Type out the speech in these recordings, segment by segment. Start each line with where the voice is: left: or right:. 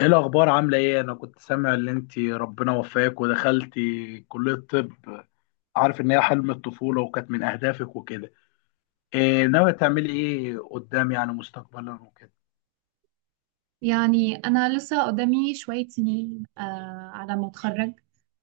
left: ايه الاخبار؟ عامله ايه؟ انا كنت سامع ان انت ربنا وفاك ودخلتي كليه طب، عارف ان هي حلم الطفوله وكانت من اهدافك وكده. إيه ناويه تعملي ايه قدام، يعني مستقبلا وكده؟
right: يعني أنا لسه قدامي شوية سنين على ما أتخرج.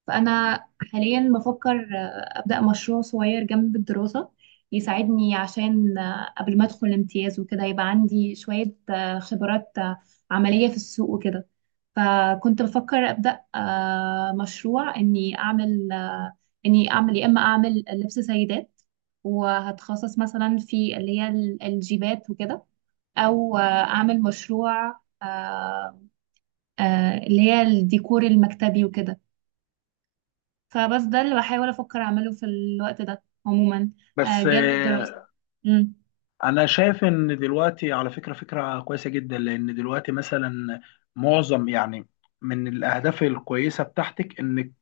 right: فأنا حاليا بفكر أبدأ مشروع صغير جنب الدراسة يساعدني، عشان قبل ما أدخل امتياز وكده يبقى عندي شوية خبرات عملية في السوق وكده. فكنت بفكر أبدأ مشروع، إني أعمل يا إما أعمل لبس سيدات، وهتخصص مثلا في اللي هي الجيبات وكده، او اعمل مشروع آه، اللي هي الديكور المكتبي وكده. فبس ده اللي بحاول افكر اعمله في الوقت ده عموما،
left: بس
right: جانب
left: إيه؟
right: الدراسة. مم.
left: انا شايف ان دلوقتي، على فكره، فكره كويسه جدا. لان دلوقتي مثلا معظم، يعني، من الاهداف الكويسه بتاعتك انك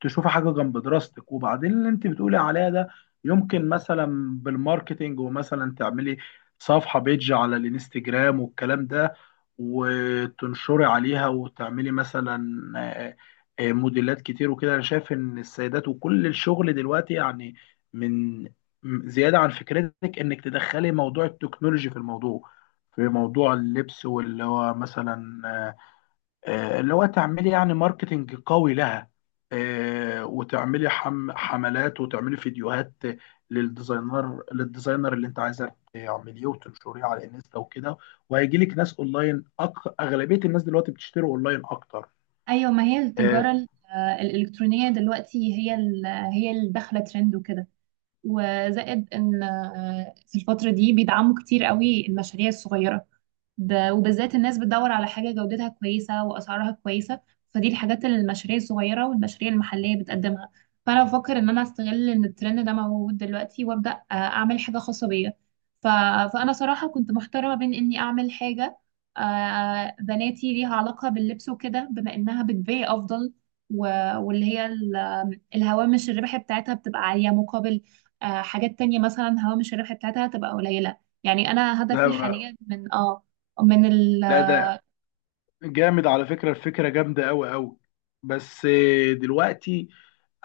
left: تشوفي حاجه جنب دراستك، وبعدين اللي انت بتقولي عليها ده يمكن مثلا بالماركتينج، ومثلا تعملي صفحه بيج على الانستجرام والكلام ده، وتنشري عليها وتعملي مثلا آه، موديلات كتير وكده. انا شايف ان السيدات وكل الشغل دلوقتي، يعني، من زيادة عن فكرتك انك تدخلي موضوع التكنولوجي في موضوع اللبس، واللي هو مثلا آه، آه، اللي هو تعملي، يعني، ماركتينج قوي لها. وتعملي حملات وتعملي فيديوهات للديزاينر اللي انت عايزه تعمليه وتنشريه على انستا وكده. وهيجي لك ناس اونلاين. اغلبيه الناس دلوقتي بتشتري اونلاين اكتر.
right: ايوه، ما هي
left: آه،
right: التجارة الالكترونية دلوقتي هي اللي داخلة ترند وكده. وزائد ان في الفترة دي بيدعموا كتير قوي المشاريع الصغيرة، وبالذات الناس بتدور على حاجة جودتها كويسة وأسعارها كويسة، فدي الحاجات اللي المشاريع الصغيرة والمشاريع المحلية بتقدمها. فأنا بفكر إن أنا أستغل إن الترند ده موجود دلوقتي، وأبدأ أعمل حاجة خاصة بيا. ف... فأنا صراحة كنت محتارة ما بين إني أعمل حاجة بناتي ليها علاقة باللبس وكده، بما إنها بتبيع أفضل، و... واللي هي الهوامش الربح بتاعتها بتبقى عالية، مقابل حاجات تانية، مثلا هوامش الربح بتاعتها تبقى قليلة. يعني أنا
left: لا
right: هدفي
left: ب-
right: حاليا من اه من ال
left: لا، ده جامد على فكره، الفكره جامده قوي قوي. بس دلوقتي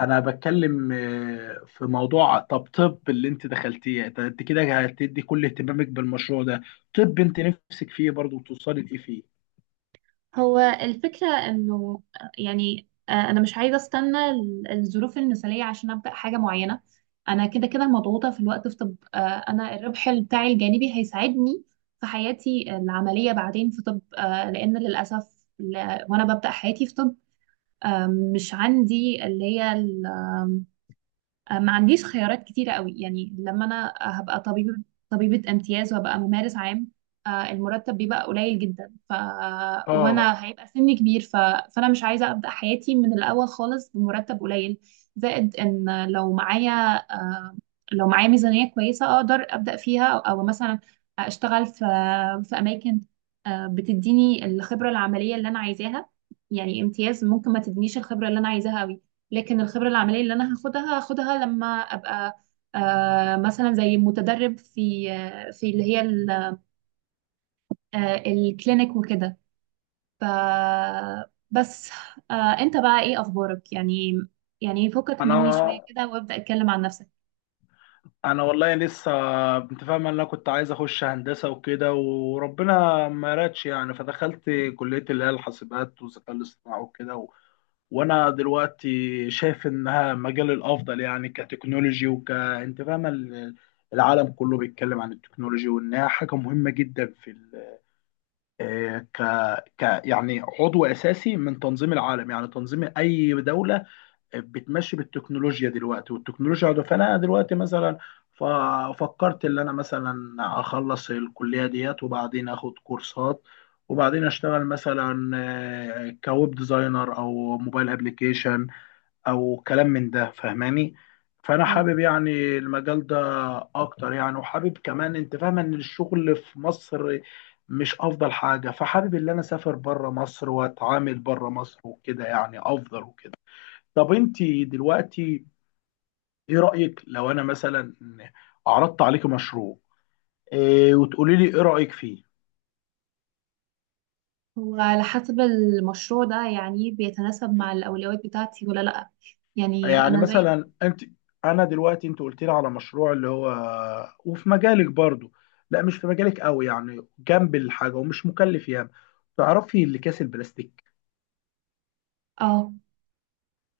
left: انا بتكلم، في موضوع طب اللي انت دخلتيه ده. انت كده هتدي كل اهتمامك بالمشروع ده؟ طب انت نفسك فيه برضه توصلي لايه فيه؟
right: هو الفكرة، إنه يعني، أنا مش عايزة أستنى الظروف المثالية عشان أبدأ حاجة معينة. أنا كده كده مضغوطة في الوقت في طب، أنا الربح بتاعي الجانبي هيساعدني في حياتي العملية بعدين في طب، لأن للأسف، وأنا ببدأ حياتي في طب، آه، مش عندي اللي هي آه، ما عنديش خيارات كتيرة قوي. يعني لما أنا هبقى طبيبة، طبيبة امتياز، وهبقى ممارس عام، المرتب بيبقى قليل جدا.
left: اه.
right: وانا هيبقى سني كبير. فانا مش عايزه ابدا حياتي من الاول خالص بمرتب قليل. زائد ان آه، لو معايا ميزانيه كويسه اقدر ابدا فيها، او مثلا اشتغل في اماكن بتديني الخبره العمليه اللي انا عايزاها. يعني امتياز ممكن ما تدينيش الخبره اللي انا عايزاها قوي، لكن الخبرة العملية اللي أنا هاخدها هاخدها لما أبقى مثلا زي متدرب في اللي هي الكلينيك وكده. ف بس، آه، أنت بقى إيه أخبارك يعني فكك مني
left: انا
right: شوية كده وابدأ اتكلم عن نفسك.
left: انا والله لسه. انت فاهم، انا كنت عايز اخش هندسه وكده وربنا ما رادش، يعني، فدخلت كليه اللي هي الحاسبات والذكاء الاصطناعي وكده. وانا دلوقتي شايف انها مجال الافضل، يعني، كتكنولوجي، وك انت فاهمه، العالم كله بيتكلم عن التكنولوجي وانها حاجه مهمه جدا في ال... آه، ك... ك، يعني، عضو اساسي من تنظيم العالم، يعني تنظيم اي دوله بتمشي بالتكنولوجيا دلوقتي، والتكنولوجيا عضو. فانا دلوقتي مثلا ففكرت ان انا مثلا اخلص الكليه ديت، وبعدين اخد كورسات، وبعدين اشتغل مثلا كويب ديزاينر او موبايل ابلكيشن او كلام من ده، فاهماني؟ فانا حابب،
right: اه.
left: يعني، المجال ده اكتر يعني. وحابب كمان، انت فاهمه ان الشغل في مصر مش افضل حاجه، فحابب ان انا اسافر بره مصر واتعامل بره مصر وكده، يعني افضل وكده. طب انت دلوقتي، ايه رايك لو انا مثلا عرضت عليك مشروع إيه، وتقولي لي ايه رايك فيه؟
right: هو على حسب المشروع ده يعني بيتناسب مع الأولويات بتاعتي ولا لأ. يعني
left: يعني
right: أنا زي
left: مثلا انت انا دلوقتي انت قلت لي على مشروع اللي هو، وفي مجالك برضو، لا مش في مجالك قوي، يعني جنب الحاجه ومش مكلف ياما. تعرفي الاكياس البلاستيك؟
right: اه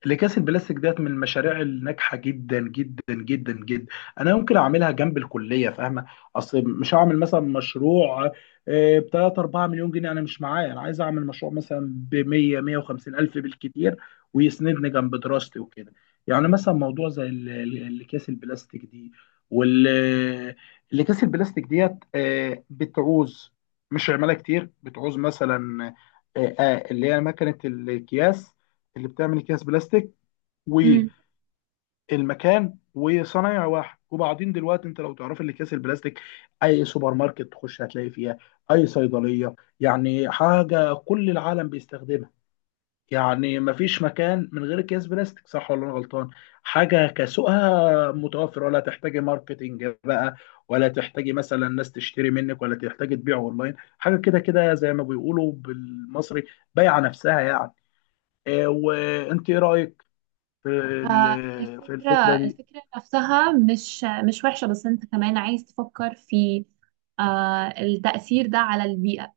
left: الاكياس البلاستيك ديت من المشاريع الناجحه جدا جدا جدا جدا. انا ممكن اعملها جنب الكليه، فاهمه؟ اصل مش هعمل مثلا مشروع ب 3 4 مليون جنيه، انا مش معايا، انا عايز اعمل مشروع مثلا ب 100 150 الف بالكتير، ويسندني جنب دراستي وكده. يعني مثلا موضوع زي الاكياس البلاستيك دي. وال الاكياس البلاستيك ديت بتعوز، مش عماله كتير، بتعوز مثلا اللي هي مكنه الاكياس اللي بتعمل اكياس بلاستيك، والمكان وصنايع واحد. وبعدين دلوقتي انت لو تعرف الاكياس البلاستيك، اي سوبر ماركت تخش هتلاقي فيها، اي صيدليه، يعني حاجه كل العالم بيستخدمها. يعني مفيش مكان من غير اكياس بلاستيك، صح ولا انا غلطان؟ حاجه كسوقها متوفر، ولا تحتاجي ماركتينج بقى، ولا تحتاجي مثلا ناس تشتري منك، ولا تحتاجي تبيع اونلاين، حاجه كده كده زي ما بيقولوا بالمصري بايعه نفسها يعني. وانت ايه رايك
right: آه،
left: في
right: الفكرة
left: الفكره دي؟
right: الفكرة نفسها مش وحشة، بس انت كمان عايز تفكر في التأثير ده على البيئة.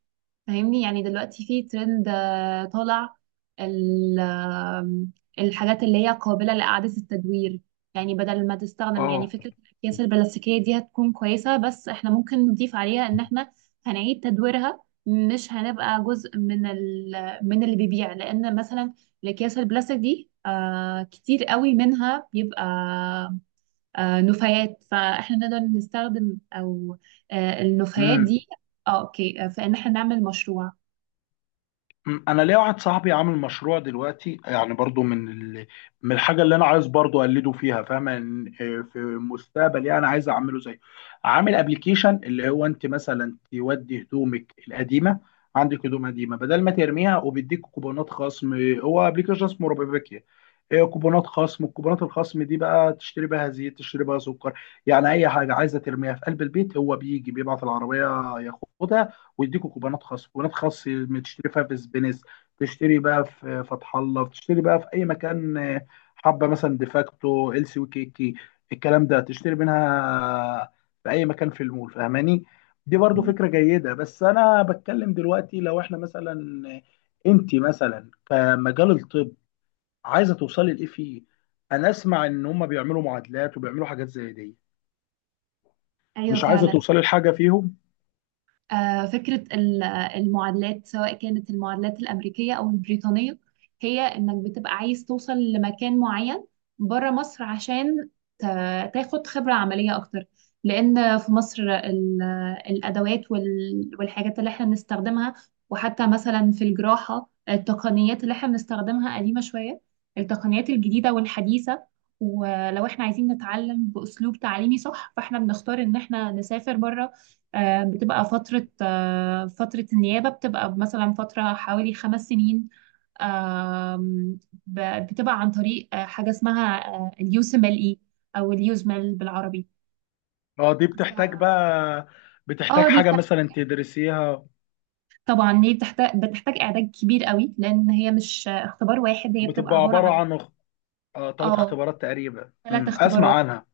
right: فاهمني، يعني دلوقتي في ترند طالع، ال- آم، الحاجات اللي هي قابلة لإعادة التدوير. يعني بدل ما تستخدم، يعني
left: اه.
right: فكرة الأكياس البلاستيكية دي هتكون كويسة، بس احنا ممكن نضيف عليها إن احنا هنعيد تدويرها، مش هنبقى جزء من ال من اللي بيبيع. لأن مثلا الأكياس البلاستيك دي كتير قوي منها بيبقى نفايات، فاحنا نقدر نستخدم، أو النفايات
left: امم
right: دي. اه، اوكي. فإن احنا نعمل مشروع.
left: أمم. انا ليا واحد صاحبي عامل مشروع دلوقتي، يعني برضو، من الحاجه اللي انا عايز برضو اقلده فيها. فاهم، في المستقبل، يعني، انا عايز اعمله زيه. عامل ابلكيشن اللي هو انت مثلا تودي هدومك القديمه، عندك هدوم قديمه بدل ما ترميها، وبيديك كوبونات خصم. هو ابلكيشن اسمه روبابيكيا. آه، كوبونات خصم الكوبونات الخصم دي بقى تشتري بها زيت، تشتري بها سكر. يعني اي حاجه عايزه ترميها في قلب البيت، هو بيجي بيبعت العربيه ياخدها ويديكوا كوبونات خاص. تشتري فيها في سبينس، تشتري بقى في فتح الله، تشتري بقى في اي مكان. حبه مثلا ديفاكتو، ال سي، وكيكي، الكلام ده، تشتري منها في اي مكان في المول، فاهماني؟ دي برضو
right: دي
left: فكره جيده.
right: فكرة.
left: بس انا بتكلم دلوقتي، لو احنا مثلا، انت مثلا كمجال الطب، عايزه توصلي لايه فيه؟ انا اسمع ان هم بيعملوا معادلات وبيعملوا حاجات زي دي،
right: ايوه،
left: مش عايزه
right: فعلا.
left: توصلي لحاجه فيهم؟
right: فكرة المعادلات، سواء كانت المعادلات الأمريكية أو البريطانية، هي إنك بتبقى عايز توصل لمكان معين بره مصر، عشان تاخد خبرة عملية أكتر. لأن في مصر الأدوات والحاجات اللي إحنا بنستخدمها، وحتى مثلا في الجراحة التقنيات اللي إحنا بنستخدمها قديمة شوية. التقنيات الجديدة والحديثة، ولو إحنا عايزين نتعلم بأسلوب تعليمي صح، فإحنا بنختار إن إحنا نسافر بره. بتبقى فترة النيابة بتبقى مثلا فترة حوالي 5 سنين. آم، بتبقى عن طريق حاجة اسمها اليوسملئي أو اليوزمل بالعربي.
left: اه، دي
right: ف...
left: بتحتاج
right: اه، دي
left: حاجة
right: بتحتاج.
left: مثلا تدرسيها.
right: طبعا دي بتحتاج إعداد كبير قوي، لأن هي مش اختبار واحد، هي بتبقى
left: بتبقى
right: عبارة
left: عبارة
right: عن...
left: عن تلات
right: اه،
left: اختبارات تقريبا.
right: ثلاث
left: مم. أسمع
right: اختبارات
left: عنها.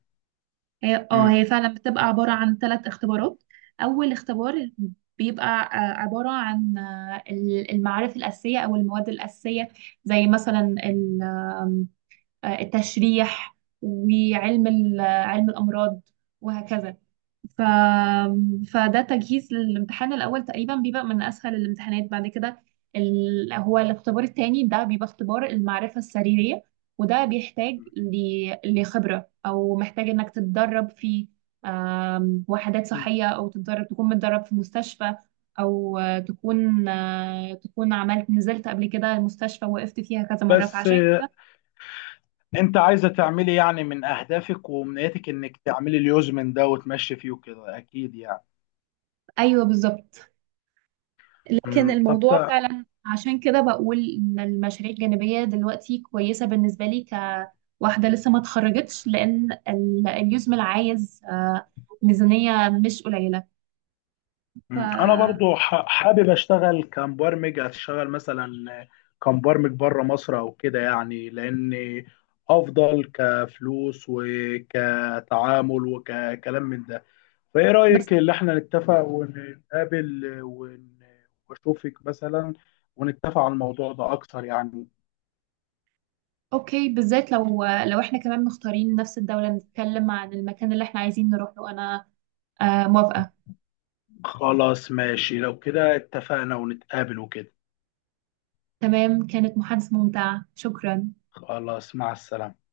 right: هي اه
left: مم.
right: هي فعلا بتبقى عبارة عن 3 اختبارات. أول اختبار بيبقى عبارة عن المعارف الأساسية أو المواد الأساسية، زي مثلا ال- آم، آه، التشريح، وعلم ال- آه، علم الأمراض، وهكذا. ف... فده تجهيز للامتحان الأول، تقريبا بيبقى من أسهل الامتحانات. بعد كده، هو الاختبار التاني ده بيبقى اختبار المعرفة السريرية، وده بيحتاج لخبرة، أو محتاج إنك تتدرب في وحدات
left: مم.
right: صحية، أو تتدرب تكون متدرب في مستشفى، أو تكون عملت نزلت قبل كده المستشفى وقفت فيها كذا مرة،
left: بس
right: فعشان كده.
left: أنت عايزة تعملي، يعني، من أهدافك وأمنياتك إنك تعملي اليوز من ده وتمشي فيه وكده أكيد يعني.
right: أيوه، بالظبط. لكن
left: مم. طب،
right: الموضوع فعلا عشان كده بقول ان المشاريع الجانبية دلوقتي كويسة بالنسبة لي، كواحدة لسه ما اتخرجتش، لان اليوزمل عايز ميزانية مش قليلة.
left: مم. أنا
right: ف
left: برضو حابب أشتغل كمبرمج، أشتغل مثلا كمبرمج بره مصر أو كده، يعني، لأن أفضل كفلوس وكتعامل وككلام من ده. فايه
right: بس،
left: رأيك اللي احنا نتفق ونقابل واشوفك مثلا، ونتفق على الموضوع ده اكتر يعني؟
right: اوكي، بالذات لو احنا كمان مختارين نفس الدولة، نتكلم عن المكان اللي احنا عايزين نروح له. انا موافقة.
left: خلاص، ماشي، لو كده اتفقنا ونتقابل وكده.
right: تمام، كانت محادثة ممتعة، شكرا.
left: خلاص، مع السلامة.